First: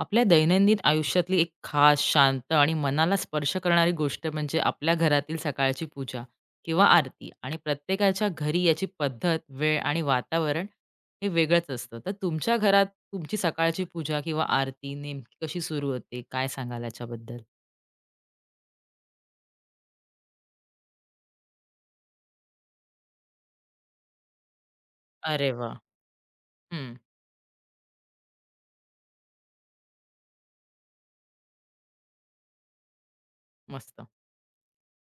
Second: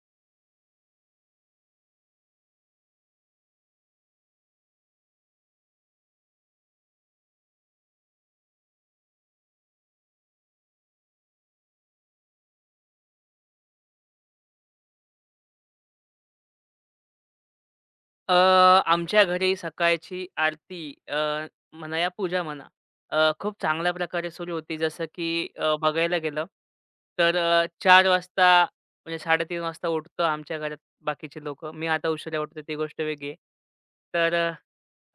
आपल्या दैनंदिन आयुष्यातली एक खास, शांत आणि मनाला स्पर्श करणारी गोष्ट म्हणजे आपल्या घरातील सकाळची पूजा किंवा आरती आणि प्रत्येकाच्या घरी याची पद्धत, वेळ आणि वातावरण हे वेगळंच असतं. तर तुमच्या घरात तुमची सकाळची पूजा किंवा आरती नेमकी कशी सुरू होते? काय सांगाल याच्याबद्दल? आमच्या घरी सकाळची आरती म्हणा या पूजा म्हणा खूप चांगल्या प्रकारे सुरू होती. जसं की अरे वाह! बघायला गेलं हं. तर 4 वाजता म्हणजे 3:30 वाजता उठतो आमच्या घरात बाकीचे लोक, मी आता उशिरा उठतो ती गोष्ट वेगळी आहे. मस्त. तर अ,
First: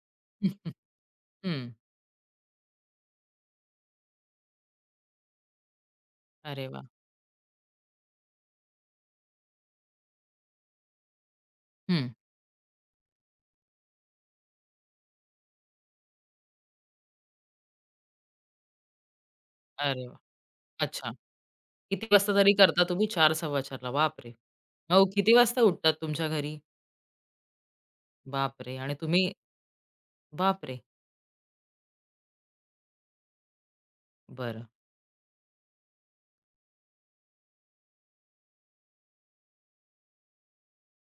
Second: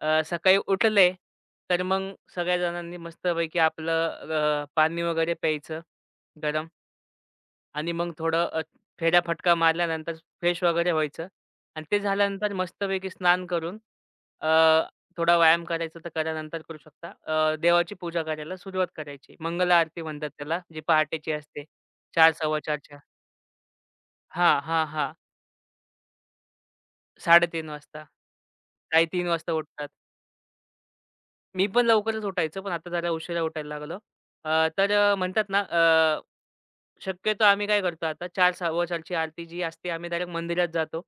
सकाळी उठले हं. तर मग सगळ्या जणांनी मस्तपैकी आपलं पाणी वगैरे प्यायचं अरे गरम. वाह! आणि मग थोडं फेऱ्याफटका मारल्यानंतर फ्रेश वगैरे व्हायचं आणि ते हं. झाल्यानंतर मस्तपैकी स्नान करून अ, थोडा व्यायाम करायचा तर करा नंतर करू शकता. देवाची पूजा करायला सुरुवात करायची. मंगल आरती अरे वाह! म्हणतात त्याला, जी अच्छा. पहाटेची असते. किती 4, वाजता तरी करता 4:15. तुम्ही? 4:00-4:15ला. बापरे! हां, हां, हो, हां. किती वाजता उठतात तुमच्या घरी? 3:30 वाजता. बापरे! आणि तुम्ही 3:30 वाजता उठतात. बापरे! मी पण लवकरच उठायचो, पण आता जरा उशिरा उठायला लागलो. बरं. म्हणतात ना शक्यतो आम्ही काय करतो आता चार 415 ची आरती जी असते आम्ही डायरेक्ट मंदिरात जातो.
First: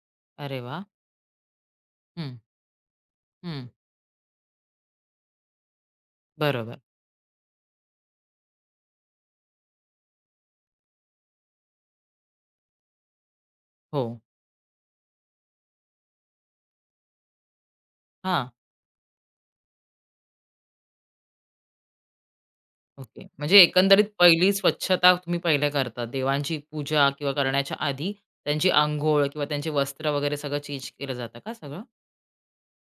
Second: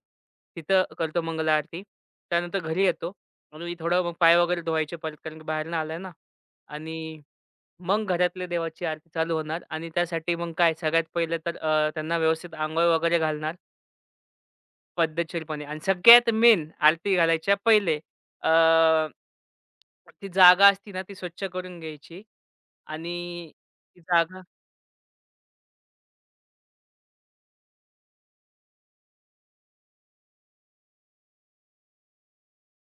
अरे वाह! तिथं करतो मंगल आरती. हं, त्यानंतर घरी येतो हं. आणि थोडं मग पाय वगैरे धुवायचे परत कारण की बाहेरनं आलाय ना. बरोबर. आणि मग घरातल्या देवाची आरती चालू होणार आणि त्यासाठी मग काय सगळ्यात पहिले तर त्यांना व्यवस्थित अंघोळ वगैरे घालणार. हो. पद्धतशीरपणे आणि सगळ्यात मेन आरती घालायच्या पहिले हां. अ, ती जागा असती ना ती स्वच्छ करून घ्यायची. ओके. आणि म्हणजे ती एकंदरीत जागा, पहिली स्वच्छता तुम्ही पहिले करता. देवांची पूजा किंवा करण्याच्या आधी त्यांची अंघोळ किंवा त्यांचे वस्त्र वगैरे सगळं चेंज केलं जातं का सगळं?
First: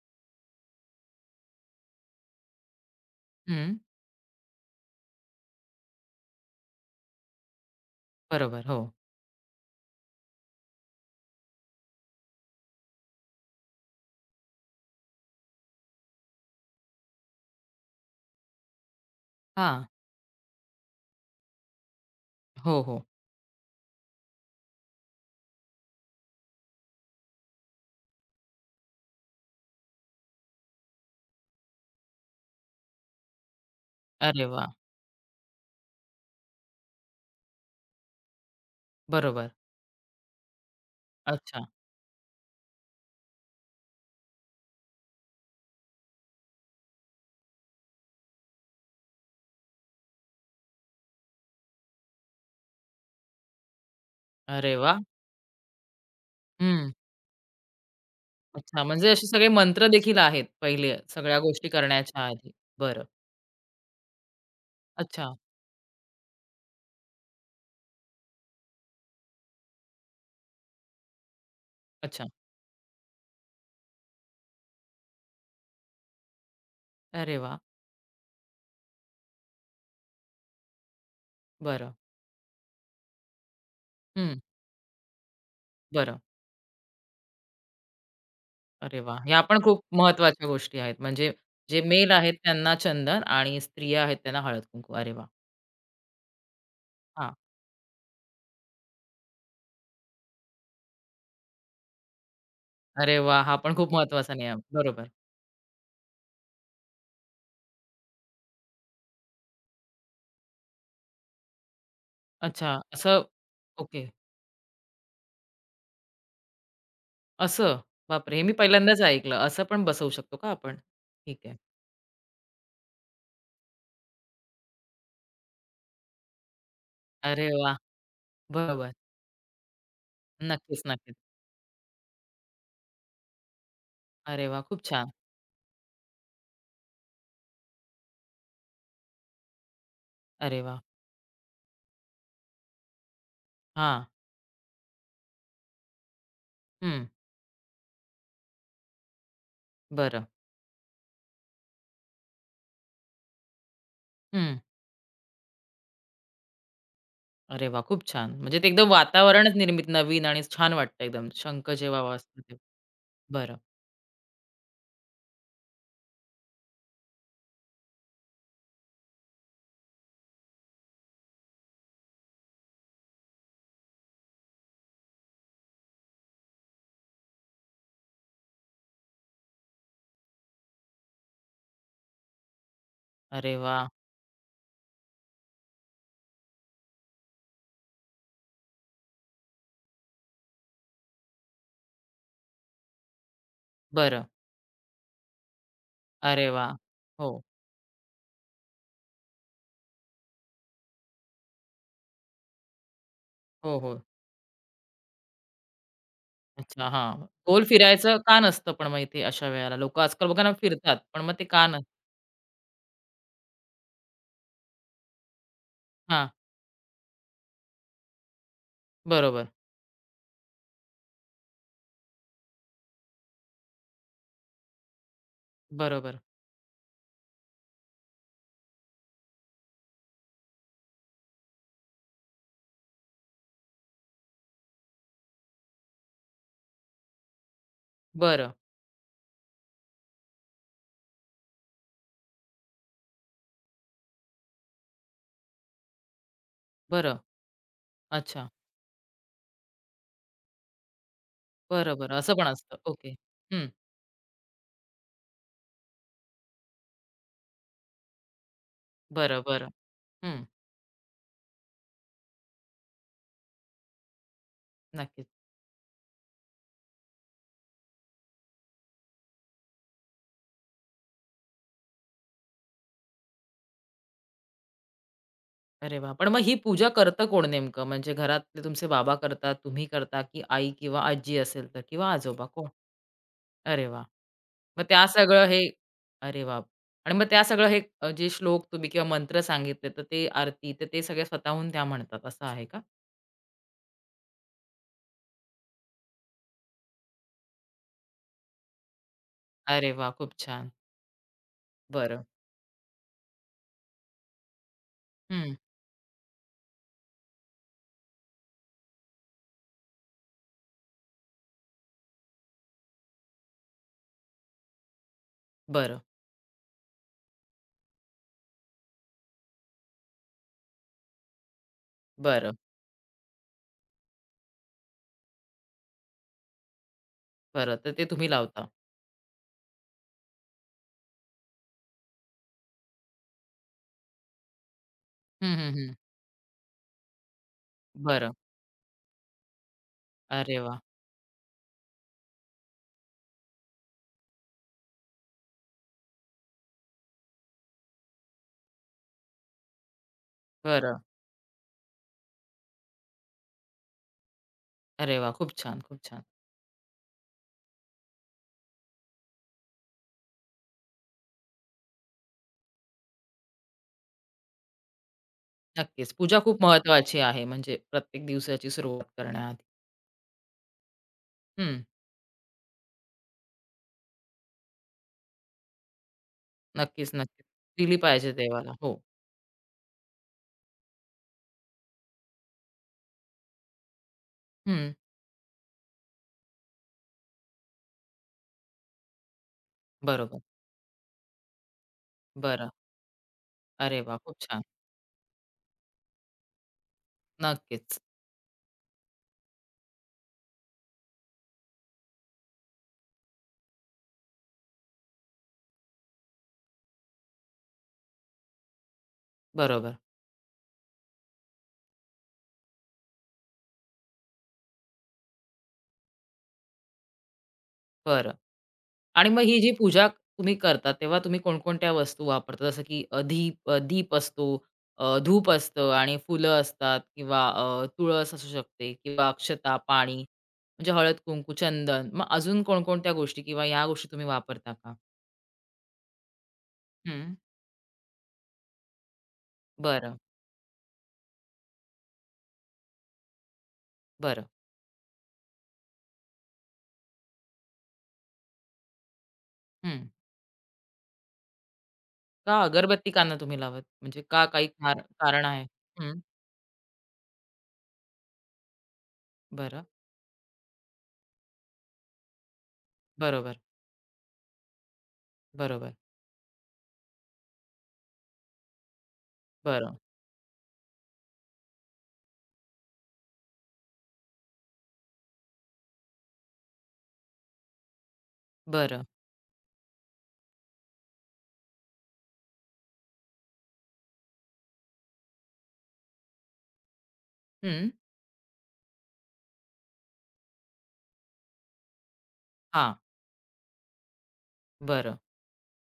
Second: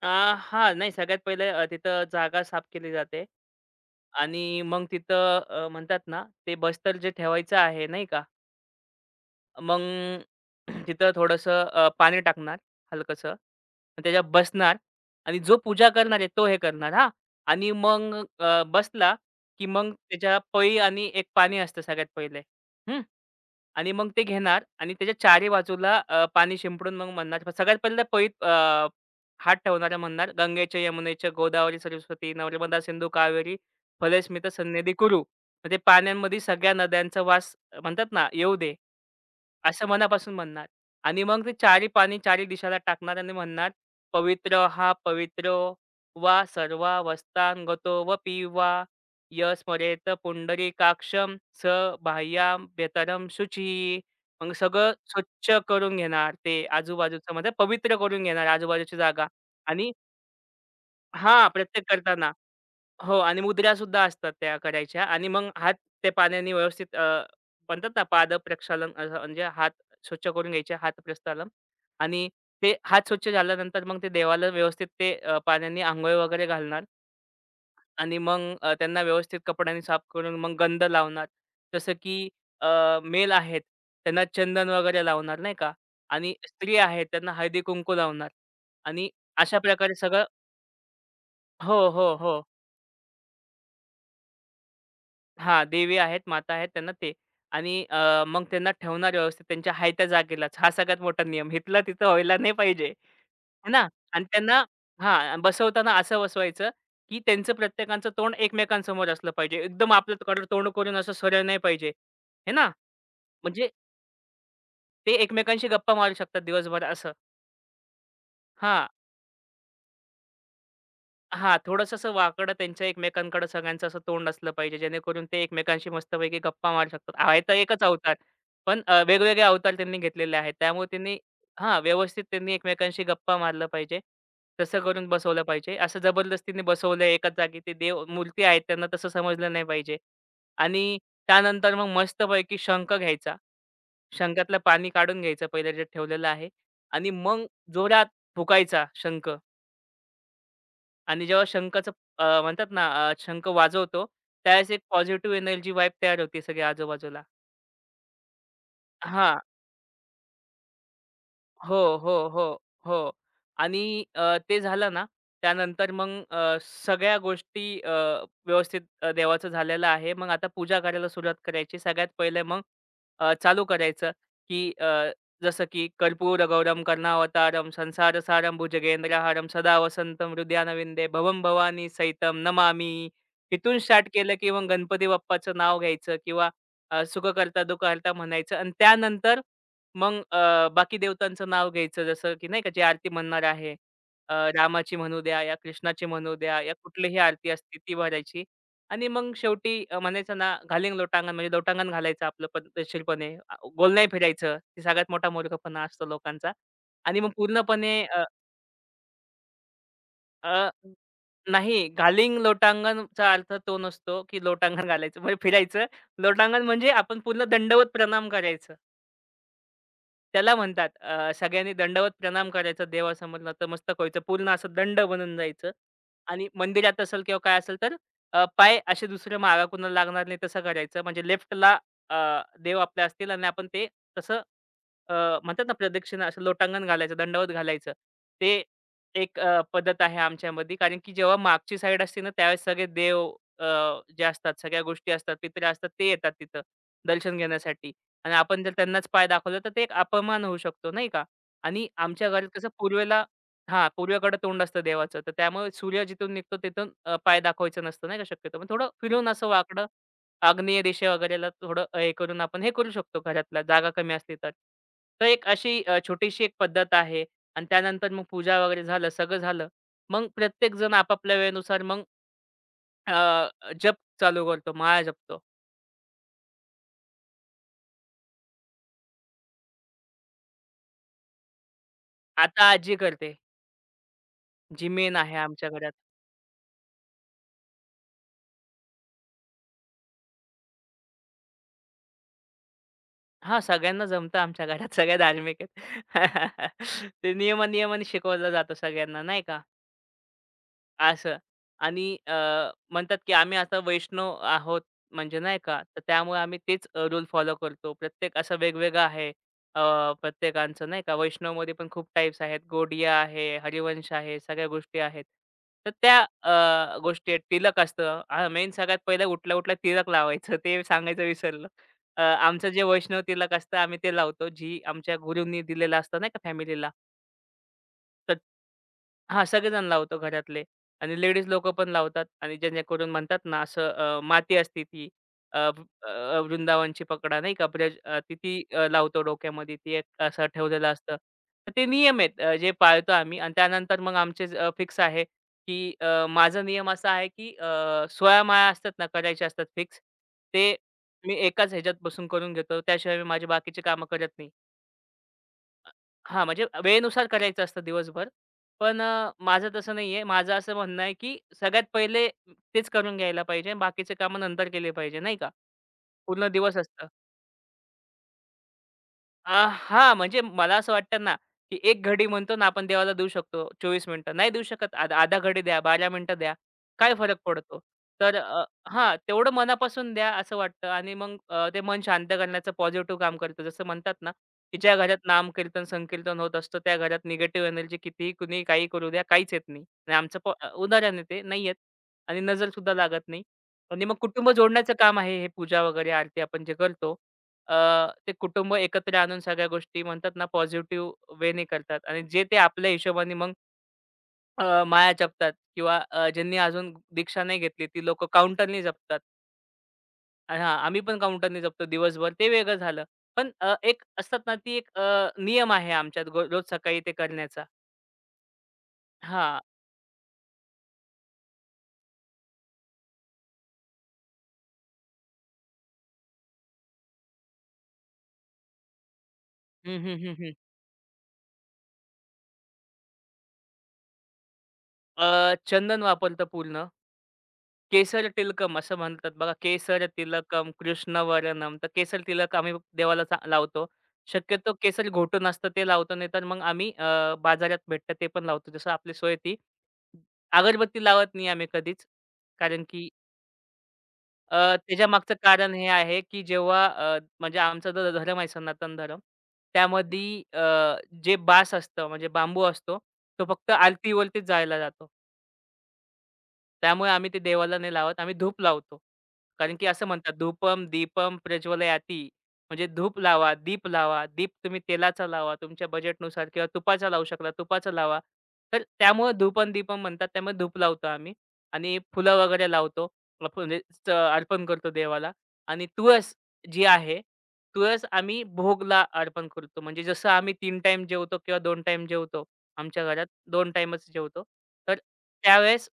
अ, हां, नाही, सगळ्यात पहिले तिथं जागा साफ केली जाते. हं. आणि मग तिथं म्हणतात ना ते बस्तर जे ठेवायचं आहे नाही का. बरोबर. हो. मग तिथं थोडंसं पाणी टाकणार हलकंसं आणि त्याच्यावर बसणार. आणि जो पूजा करणार आहे तो हे करणार हां. आणि मग बसला, की हां. मग त्याच्या पळी आणि एक पाणी असतं सगळ्यात पहिले. हो, हं. हो. आणि मग ते घेणार आणि त्याच्या चारी बाजूला पाणी शिंपडून मग म्हणणार सगळ्यात पहिलं पळीत हात ठेवणारा म्हणणार, "गंगेच्या, यमुनेच्या, गोदावरी, सरस्वती, नर्मदा, सिंधू, कावेरी, अरे फलेस्मित, वाह! सन्निधी कुरु." मग ते पाण्यांमध्ये सगळ्या नद्यांचा वास म्हणतात ना, येऊ दे. बरोबर. असं मनापासून म्हणणार आणि मग ते अच्छा. चारी पानी चारी दिशाला टाकणार आणि म्हणणार, "पवित्र हा पवित्रो वा सर्वावस्थांगतो वपि वा, य स्मरेत पुंडरीकाक्षं स बाह्याभ्यंतरं शुचिः." मग अरे सगळं वाह! स्वच्छ करून घेणार ते हं. आजूबाजूचं म्हणजे पवित्र करून घेणार अच्छा. आजूबाजूची म्हणजे असे जागा. सगळे मंत्र आणि देखील आहेत पहिले सगळ्या हां, गोष्टी प्रत्येक करण्याच्या करताना. आधी. बरं. हो, आणि मुद्रासुद्धा असतात त्या करायच्या अच्छा, आणि मग हात त्या पाण्याने व्यवस्थित, म्हणतात ना पाद प्रक्षालन असं, म्हणजे हात स्वच्छ करून घ्यायचे, हात प्रस्थालन. आणि अच्छा. ते हात स्वच्छ झाल्यानंतर मग ते देवाला व्यवस्थित ते पाण्याने आंघोळ वगैरे घालणार. अरे वाह! आणि मग त्यांना व्यवस्थित कपड्यांनी साफ करून मग गंध लावणार. बरं. जसं की मेल आहेत त्यांना हं. चंदन वगैरे लावणार नाही का. बरं. आणि स्त्री आहेत त्यांना हळदी कुंकू लावणार. अरे आणि वाह! ह्या अशा पण खूप प्रकारे सगळं. महत्त्वाच्या गोष्टी आहेत. म्हणजे हो, जे मेल हो, आहेत हो. त्यांना चंदन आणि स्त्रिया आहेत त्यांना हळद-कुंकू. अरे वा, हां, देवी आहेत, माता आहेत त्यांना ते. हां. आणि मग त्यांना ठेवणार व्यवस्थित त्यांच्या आहे त्या जागेलाच. हा सगळ्यात मोठा नियम. इथला तिथं व्हायला नाही पाहिजे, अरे वाह! हा है पण ना? खूप आणि महत्त्वाचा नियम. त्यांना, बरोबर. हां, बसवताना असं बसवायचं, की त्यांचं प्रत्येकाचं तोंड एकमेकांसमोर असलं पाहिजे. एकदम आपल्याकडे तोंड करून असं सरळ नाही पाहिजे, है ना? अच्छा. असं म्हणजे ओके. ते एकमेकांशी गप्पा मारू शकतात दिवसभर असं. असं? बापरे! हे मी हां. पहिल्यांदाच ऐकलं. असं पण बसवू शकतो का आपण? ठीक आहे. हां, थोडंसं असं वाकडं त्यांच्या एकमेकांकडे सगळ्यांचं असं तोंड असलं पाहिजे, जेणेकरून ते एकमेकांशी मस्तपैकी गप्पा मारू शकतात. आहे अरे तर वाह! एकच अवतार, पण बरोबर. वेगवेगळे अवतार त्यांनी घेतलेले आहेत. नक्कीच, त्यामुळे नक्कीच. त्यांनी, हां, व्यवस्थित त्यांनी एकमेकांशी गप्पा मारलं पाहिजे. अरे वाह! तसं खूप करून छान. बसवलं पाहिजे. असं जबरदस्तीने बसवलं एकाच जागी ते देव मूर्ती आहेत त्यांना तसं समजलं नाही पाहिजे. अरे वाह! आणि त्यानंतर मग मस्तपैकी शंख घ्यायचा. हां. शंखातलं पाणी काढून घ्यायचं पहिलं जे ठेवलेलं आहे. हं. आणि मग जोरात फुकायचा शंख. बरं. आणि जेव्हा शंखाचं, अ, म्हणतात ना, अ, शंख वाजवतो, हं. त्यावेळेस एक पॉझिटिव्ह एनर्जी वाइब तयार होते सगळ्या आजूबाजूला. अरे वाह! खूप छान. म्हणजे ते एकदम हां, वातावरणच निर्मित नवीन आणि छान वाटतं एकदम. शंख हो, जेव्हा हो, वाजतो हो, तेव्हा. हो. बरं. आणि ते झालं ना, त्यानंतर मग सगळ्या गोष्टी व्यवस्थित, देवाचं झालेलं आहे. मग आता पूजा करायला सुरुवात करायची. सगळ्यात पहिले मग चालू करायचं, की जसं की कर्पूर गौरम कर्णावतारम संसार सारम भुजगेंद्रहारम सदा वसंतम हृदयानविंदे भवं भवानी सहितम नमामि. अरे तिथून वाह! स्टार्ट केलं, की मग गणपती बाप्पाचं नाव घ्यायचं किंवा सुखकर्ता दुःखहर्ता म्हणायचं. आणि त्यानंतर मग बाकी देवतांचं नाव घ्यायचं जसं की नाही का, जी आरती म्हणणार आहे. बरं. रामाची म्हणू द्या या कृष्णाची म्हणू अरे द्या या वाह! कुठलीही हो, आरती असते ती भरायची. आणि मग शेवटी म्हणायचं ना, "घालिंग लोटांगण" म्हणजे लोटांगण घालायचं आपलं पद्धतशीरपणे. हो, गोल हो. नाही फिरायचं. ते सगळ्यात मोठा मूर्खपणा असतो लोकांचा. अच्छा, आणि हां. मग गोल पूर्णपणे फिरायचं अ, का नसतं पण मग इथे अशा वेळेला? लोकं आजकाल बघा ना अ, फिरतात, पण मग ते का नाही, नसतं? घालिंग लोटांगणचा अर्थ तो नसतो, की लोटांगण घालायचं म्हणजे फिरायचं. हां, लोटांगण म्हणजे आपण पूर्ण दंडवत प्रणाम करायचं. बरोबर, त्याला म्हणतात सगळ्यांनी दंडवत प्रणाम करायचा देवासमोर, नंतर मस्तक व्हायचं. पूर्ण असं दंड बनून जायचं. बरोबर. आणि मंदिरात असेल किंवा काय असेल तर पाय असे दुसरे मागा कुणाला लागणार नाही तसं करायचं. म्हणजे लेफ्टला देव आपले असतील आणि आपण ते तसं, अ, म्हणतात ना प्रदक्षिणा असं लोटांगण घालायचं, दंडवत घालायचं. बरं, ते एक पद्धत आहे आमच्यामध्ये. कारण की जेव्हा मागची साईड असते ना त्यावेळेस सगळे देव अ, जे असतात, सगळ्या गोष्टी असतात, पितऱ्या असतात ते येतात तिथं बरं. दर्शन घेण्यासाठी. आणि अच्छा. आपण जर त्यांनाच पाय दाखवला, तर ते एक अपमान होऊ शकतो, नाही का? आणि बरं, बरं. आमच्या असं पण घरात कसं असतं. ओके. पूर्वेला, हं. हां, पूर्वेकडे तोंड असतं देवाचं, तर त्यामुळे सूर्य जिथून निघतो तिथून पाय दाखवायचं नसतं, नाही का शक्यतो. मग थोडं फिरून बरं, असं बरं. वाकडं हं. आग्नेय दिशा वगैरेला थोडं हे करून आपण हे करू शकतो घरातला, जागा कमी असली तर. तर नक्कीच. एक अशी छोटीशी एक पद्धत आहे. आणि त्यानंतर मग पूजा वगैरे झालं, सगळं झालं. मग प्रत्येकजण आपापल्या वेळेनुसार मग अ, जप चालू करतो, माळा जपतो. अरे वाह! पण मग ही पूजा करतं कोण नेमकं? म्हणजे घरातले तुमचे बाबा करतात, तुम्ही करता की आई किंवा आजी असेल तर किंवा आजोबा कोण? आता आजी करते, अरे वा मग जी त्या मेन आहे सगळं हे आमच्या घरात. अरे वा आणि मग त्या सगळं हे जे श्लोक तुम्ही किंवा मंत्र सांगितले, तर ते आरती, तर ते सगळे स्वतःहून त्या म्हणतात असं आहे का? हां, सगळ्यांना जमतं आमच्या घरात. सगळे धार्मिक आहेत. ते नियमा-नियमाने शिकवलं जातं सगळ्यांना नाही का? अरे वा खूप छान. असं. आणि बरं. म्हणतात की आम्ही आता वैष्णव आहोत म्हणजे हं. नाही का, तर त्यामुळे आम्ही तेच रूल फॉलो करतो. प्रत्येक असं वेगवेगळं आहे. अ, प्रत्येकांचं नाही का, वैष्णवमध्ये पण खूप टाइप्स आहेत. गोडिया आहे, हरिवंश आहे, सगळ्या गोष्टी आहेत. तर बरं, त्या गोष्टी आहेत. तिलक असतं. मेन सगळ्यात पहिलं उठल्या-उठल्या तिलक लावायचं ते सांगायचं विसरलं. बरं, आमचं जे वैष्णव तिलक असतं आम्ही ते लावतो. जी आमच्या गुरूंनी दिलेलं असतं नाही का फॅमिलीला. बरं. तर ते तुम्ही लावता. हां, सगळेजण लावतो घरातले. आणि लेडीज लोकं पण लावतात आणि जेणेकरून म्हणतात ना असं, माती असते ती, हं. हं, हं. वृंदावनची पकडा नाही का ब्रज, अ, बरं. ती ती अ, लावतो डोक्यामध्ये ती एक असं अरे वाह! ठेवलेलं असतं. तर ते नियम आहेत जे पाळतो आम्ही. आणि त्यानंतर मग आमचे फिक्स आहे, की माझा नियम असा आहे, की 16 माळा असतात ना करायच्या असतात फिक्स. ते बरं. मी एकाच ह्याच्यात बसून करून घेतो. त्याशिवाय मी माझी बाकीची कामं करत नाही. अरे वा खूप छान, खूप छान. हां, म्हणजे वेळेनुसार करायचं असतं दिवसभर. पण माझं तसं नाहीये. माझं असं म्हणणं आहे, की सगळ्यात पहिले तेच करून घ्यायला पाहिजे. बाकीचे कामं नंतर केले पाहिजे, नाही का? नक्कीच. पूजा पूर्ण खूप दिवस असतं. महत्त्वाची आहे म्हणजे प्रत्येक दिवसाची सुरुवात करण्याआधी. हां, म्हणजे मला असं वाटतं ना, की हं. 1 घडी म्हणतो ना आपण देवाला देऊ शकतो 24 मिनिटं. नाही देऊ शकत, आधा घडी द्या, 12 मिनिटं द्या. नक्कीच, काय फरक नक्कीच. पडतो? दिली पाहिजे तर देवाला. हो. हां, तेवढं मनापासून द्या असं वाटतं. आणि मग ते मन शांत करण्याचं पॉझिटिव्ह काम करतं. जसं म्हणतात ना, की हं. ज्या घरात नामकीर्तन, संकीर्तन होत असतं त्या घरात निगेटिव्ह एनर्जी कितीही, कुणीही, काही करू द्या, काहीच येत नाही. आणि बरोबर. आमचं उदाहरण आहे ते, नाही येत आणि बरं. नजरसुद्धा लागत नाही. अरे आणि मग वाह! खूप कुटुंब छान. जोडण्याचं काम आहे हे पूजा वगैरे आरती आपण जे करतो. अ, नक्कीच. ते कुटुंब एकत्र आणून सगळ्या गोष्टी म्हणतात ना पॉझिटिव्ह वेने करतात आणि जे ते आपल्या हिशोबाने मग माळा जपतात किंवा ज्यांनी अजून दीक्षा नाही घेतली ती लोकं काउंटरनी जपतात. बरोबर. आणि हां, आम्ही पण काउंटरनी जपतो दिवसभर ते वेगळं झालं. पण एक असतात ना ती एक नियम आहे आमच्यात रोज सकाळी ते करण्याचा. बरं. आणि मग ही हां. जी पूजा तुम्ही करता, तेव्हा तुम्ही कोणकोणत्या वस्तू वापरता? जसं की दीप असतो, धूप असतं आणि फुलं असतात किंवा तुळस असू शकते किंवा अक्षता, हं, पाणी हं, हं, हं. म्हणजे हळद-कुंकू, चंदन. मग अजून कोणकोणत्या गोष्टी किंवा या गोष्टी तुम्ही वापरता का? चंदन वापरतो पूर्ण. हं. केसर तिलकम असं म्हणतात बघा. केसर बरं, तिलकम कृष्ण वरणम. तर केसर तिलक आम्ही देवाला चा लावतो. बरं. शक्यतो केसर घोटून असतं ते लावतो. नाहीतर मग आम्ही बाजारात भेटतं ते पण लावतो. जसं आपली सोय ती. हं. अगरबत्ती लावत नाही आम्ही कधीच. का कारण की अगरबत्ती का नाही तुम्ही लावत? म्हणजे का काही कार त्याच्यामागचं कारण आहे? कारण हे हं. आहे, की जेव्हा म्हणजे आमचा जो धर्म आहे सनातन धर्म, बरं. त्यामध्ये जे बास असतं म्हणजे बांबू असतो, तो बरोबर, फक्त आरतीवरतीच जाळला जातो. बरोबर. त्यामुळे आम्ही ते देवाला नाही लावत. आम्ही धूप लावतो. कारण की बरं, असं म्हणतात, "धूपम दीपम प्रज्वलयाती." म्हणजे धूप लावा, दीप लावा. दीप तुम्ही तेलाचा लावा, तुमच्या बजेटनुसार किंवा तुपाचा लावू शकता, तुपाचा लावा. तर बरं. त्यामुळे धूप दीपम म्हणतात. त्यामुळे धूप लावतो आम्ही आणि फुलं वगैरे लावतो. आपण म्हणजे च अर्पण करतो देवाला. आणि तुळस जी आहे, हं. तुळस आम्ही भोगला अर्पण करतो. म्हणजे जसं आम्ही 3 टाईम जेवतो किंवा 2 टाईम जेवतो. हां. आमच्या घरात 2 टाईमच जेवतो. तर बरं, त्यावेळेस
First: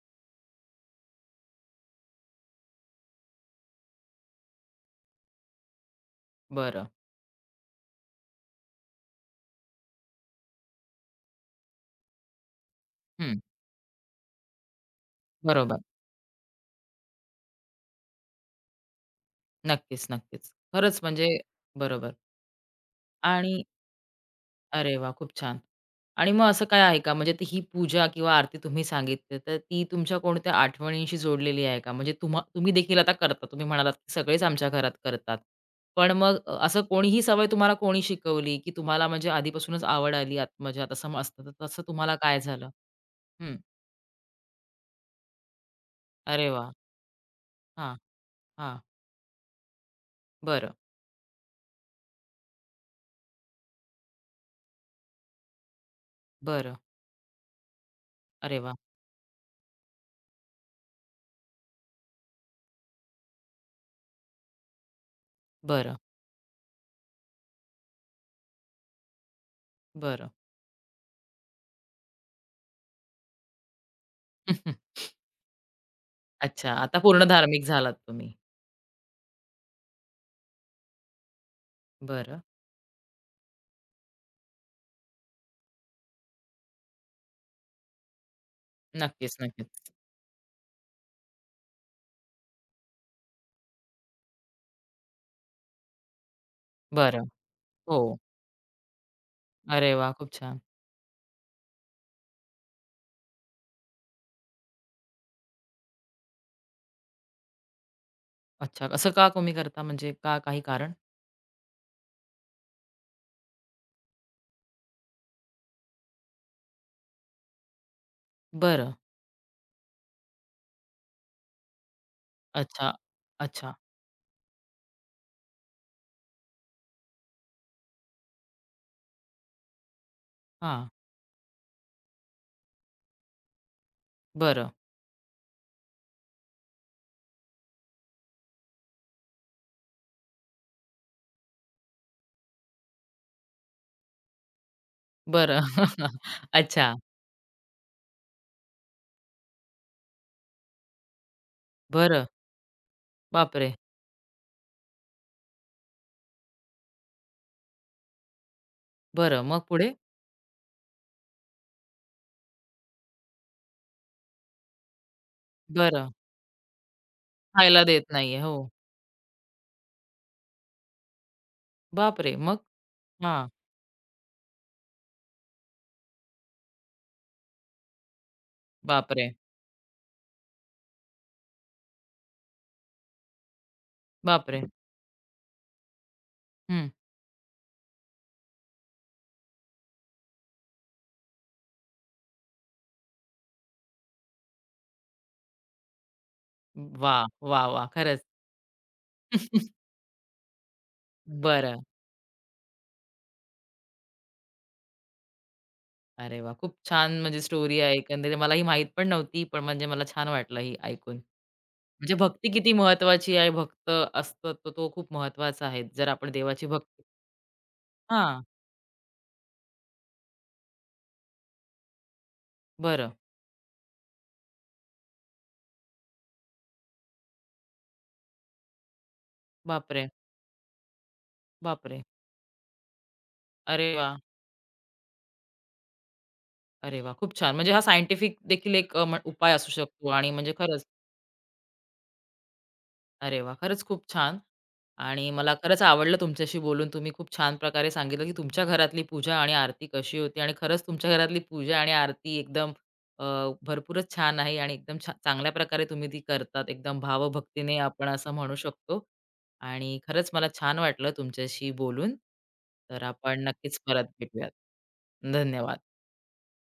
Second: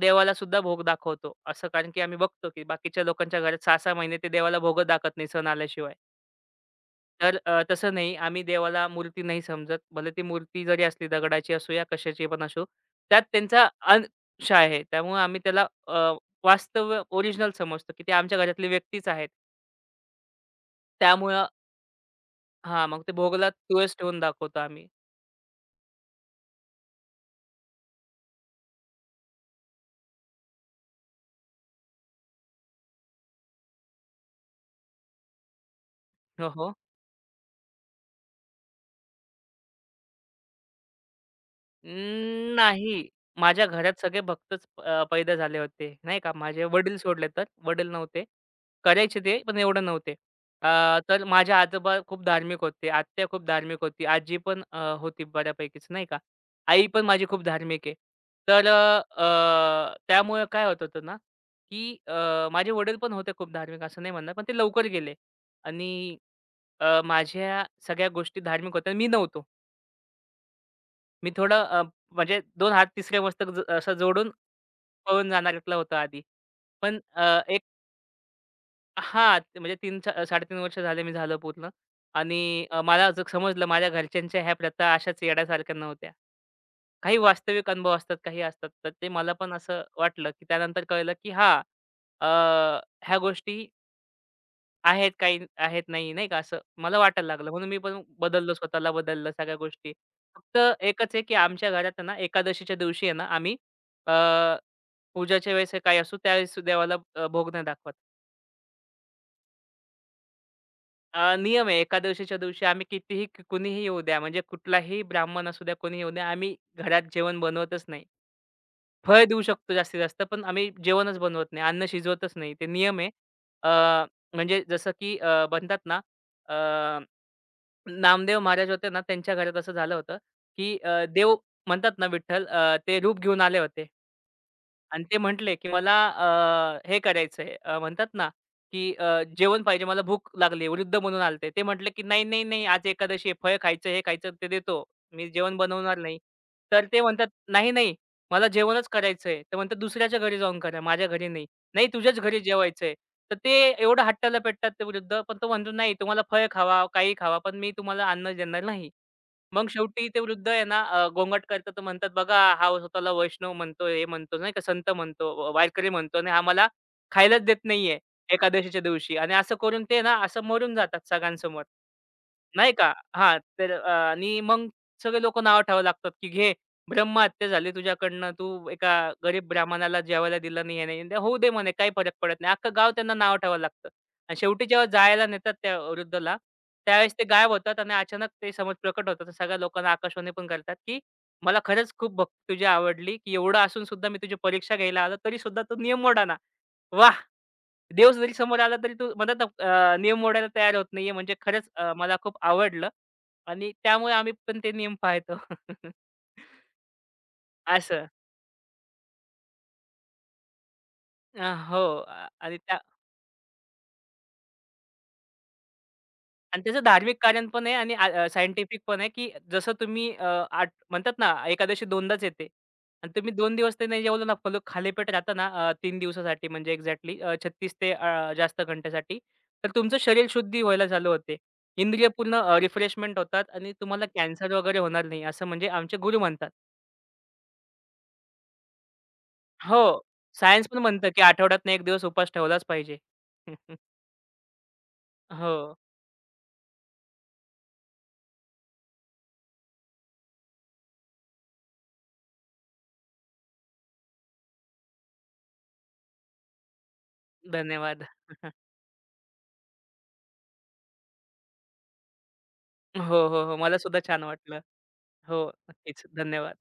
देवाला सुद्धा भोग दाखवतो. असं कारण की आम्ही बघतो की बाकीच्या लोकांच्या घरात 6-6 महिने ते देवाला भोग दाखवत नाही सण आल्याशिवाय. बरं. तर तसं नाही, आम्ही देवाला मूर्ती नाही समजत. भले ती मूर्ती जरी असली दगडाची असो या कशाची पण असो. त्यात हं. त्यांचा अंश आहे. त्यामुळे आम्ही त्याला बरोबर. वास्तव ओरिजिनल समजतो की ते आमच्या घरातली व्यक्तीच आहेत. नक्कीच, नक्कीच. खरंच म्हणजे त्यामुळं, बरोबर. हां, मग ते भोगाला आणि तुळस ठेवून दाखवतो आम्ही. अरे वाह! खूप छान. आणि मग असं काय आहे का म्हणजे ती ही पूजा किंवा आरती तुम्ही सांगितली, तर ती तुमच्या कोणत्या आठवणींशी जोडलेली आहे का? म्हणजे तुम्ही देखील आता करता. तुम्ही म्हणालात की सगळेच आमच्या घरात करतात. पण मग हो, हो. असं कोणी ही सवय तुम्हाला कोणी शिकवली, की तुम्हाला म्हणजे आधीपासूनच आवड आली आत्मजात असं मग असतं, तर तसं तुम्हाला काय अं, झालं? नाही. हं. माझ्या घरात सगळे भक्तच पैदा झाले होते, नाही का. अरे माझे वाह! वडील सोडले तर, वडील हां, नव्हते. हां. करायचे ते, पण एवढे नव्हते. बरं, तर माझे आजोबा खूप धार्मिक होते, आत्या खूप धार्मिक होती, आजी पण होती बऱ्यापैकीच, नाही का. बरं. आई पण माझी खूप धार्मिक आहे. अरे तर वाह! त्यामुळे काय होत होतं ना, की माझे वडील पण होते खूप धार्मिक, असं नाही म्हणणार, पण ते लवकर गेले बरं, आणि माझ्या सगळ्या गोष्टी धार्मिक होत्या, मी नव्हतो. बरं. मी थोडं म्हणजे 2 हात तिसरे मस्तक असं जोडून पळून जाणाऱ्यातला होतो आधी. अच्छा, आता पण पूर्ण एक धार्मिक झालात तुम्ही. हां, म्हणजे तीन सा 3.5 वर्ष झाले मी झालं पूर्ण. बरं. आणि मला जर समजलं माझ्या घरच्यांच्या ह्या प्रथा अशाच येड्यासारख्या नव्हत्या. काही वास्तविक अनुभव असतात, काही असतात. तर ते मला नक्कीच, पण असं नक्कीच. वाटलं, की त्यानंतर कळलं, की हां, अ, ह्या गोष्टी आहेत, काही आहेत, नाही, नाही का असं मला बरं. वाटायला लागलं. म्हणून मी पण हो. बदललो, स्वतःला बदललं सगळ्या अरे गोष्टी. वाह! खूप फक्त छान. एकच आहे, की आमच्या घरात आहे ना, एकादशीच्या दिवशी आहे ना, आम्ही अ, पूजाच्या वेळेस काही असो, त्यावेळेस देवाला भोग नाही दाखवत. अच्छा, असं का कमी करता म्हणजे का काही कारण? नियम आहे, एकादशीच्या दिवशी आम्ही कितीही कुणीही येऊ द्या, म्हणजे कुठलाही ब्राह्मण असू द्या, कोणी येऊ द्या, आम्ही घरात जेवण बनवतच नाही. बरं. फळ देऊ शकतो जास्तीत जास्त, पण आम्ही जेवणच बनवत नाही, अन्न शिजवतच नाही. ते अच्छा. नियम आहे. अ, अच्छा. म्हणजे जसं की म्हणतात ना, नामदेव महाराज होते ना, त्यांच्या घरात असं झालं होतं, की हां. देव म्हणतात ना विठ्ठल, ते रूप घेऊन आले होते. बरं, आणि ते म्हटले, की मला हे करायचंय, म्हणतात ना, की जेवण पाहिजे मला भूक लागली वृद्ध म्हणून आलते. ते म्हटले, की "नाही, नाही, नाही आज एकादशी आहे. फळ खायचं, हे खायचं ते देतो. मी जेवण बरं. बनवणार नाही." तर अच्छा. ते म्हणतात, "नाही, नाही मला जेवणच करायचंय." ते म्हणतात, "दुसऱ्याच्या घरी जाऊन करा, माझ्या घरी नाही." "नाही तुझ्याच बरं. घरी जेवायचंय." तर ते बापरे! एवढं हट्टाला पेटतात ते वृद्ध. पण तो म्हणतो, "नाही तुम्हाला फळ खावा, काही खावा, पण मी तुम्हाला अन्न देणार नाही." बरं. मग मग पुढे? शेवटी ते वृद्ध आहे ना, गोंगाट करतात तर म्हणतात, "बघा हा स्वतःला वैष्णव म्हणतो, हे म्हणतो नाही का, संत म्हणतो, व वारकरी बरं. म्हणतो आणि हा मला खायलाच देत खायला नाहीये देत नाहीये. हो. एकादशीच्या दिवशी." आणि असं करून ते ना असं मरून जातात सगळ्यांसमोर. बापरे! मग? नाही का? हां, हां. तर आणि मग सगळे लोकं नावं ठेवायला लागतात, की "घे, ब्रह्महत्या झाली तुझ्याकडनं. तू एका बापरे! गरीब ब्राह्मणाला जेवायला दिलं नाही, हे नाही." "होऊ दे म्हणे, काही फरक पडत नाही." अख्खं गाव त्यांना नावं ठेवायला लागतं. आणि बापरे! शेवटी जेव्हा जाळायला नेतात त्या वृद्धला, हं. त्यावेळेस ते गायब होतात आणि अचानक ते प्रकट होतात. सगळ्या लोकांना आकाशवाणी पण करतात, की "मला खरंच खूप भक्ती तुझी आवडली, की एवढं असून सुद्धा मी तुझी परीक्षा घ्यायला आलो, तरी सुद्धा तू नियम मोडाना. वाह! वाह! वाह! वाह! देव खरंच. जरी समोर आला तरी तू नियम मोडायला तयार होत नाहीये. म्हणजे खरंच बरं. मला खूप आवडलं." आणि त्यामुळे आम्ही पण ते नियम पाळतो. अरे वाह! खूप छान म्हणजे स्टोरी आहे असं. एकंदरीत. मला ही माहीत पण नव्हती, पण म्हणजे मला छान वाटलं ही ऐकून. म्हणजे हो. भक्ती आणि किती महत्वाची आहे, भक्त असतो तो तो खूप महत्त्वाचा आहे. जर आपण देवाची त्याचं भक्ती धार्मिक कारण पण आहे आणि हां, सायंटिफिक पण आहे, की जसं तुम्ही अ, आठ म्हणतात ना, एकादशी दोनदाच येते बरं. आणि तुम्ही 2 दिवस ते नाही जेवलं ना, फल खालीपेट राहता ना, 3 दिवसासाठी, म्हणजे एक्झॅक्टली जास्त घंट्यासाठी, तर तुमचं बापरे! शरीर शुद्धी व्हायला चालू होते. बापरे! इंद्रिय पूर्ण रिफ्रेशमेंट होतात आणि अरे तुम्हाला वाह! कॅन्सर वगैरे होणार नाही, असं म्हणजे आमचे गुरु म्हणतात. अरे वाह! खूप छान. म्हणजे हा सायंटिफिक देखील एक उपाय असू हो, शकतो आणि म्हणजे सायन्स पण खरंच म्हणतं, की आठवड्यातून 1 दिवस उपवास ठेवलाच पाहिजे. अरे वाह! खरंच खूप छान. आणि मला हो, खरंच आवडलं तुमच्याशी बोलून. तुम्ही खूप छान प्रकारे सांगितलं, की तुमच्या घरातली पूजा आणि आरती कशी होती आणि खरंच तुमच्या घरातली पूजा आणि आरती एकदम अ, भरपूरच छान आहे आणि एकदम चांगल्या प्रकारे तुम्ही ती करतात. एकदम भावभक्तीने धन्यवाद. आपण असं म्हणू शकतो आणि खरंच मला छान वाटलं तुमच्याशी बोलून. तर हो, आपण हो, हो. मला नक्कीच सुद्धा परत छान भेटूयात. वाटलं. हो, धन्यवाद. नक्कीच. धन्यवाद.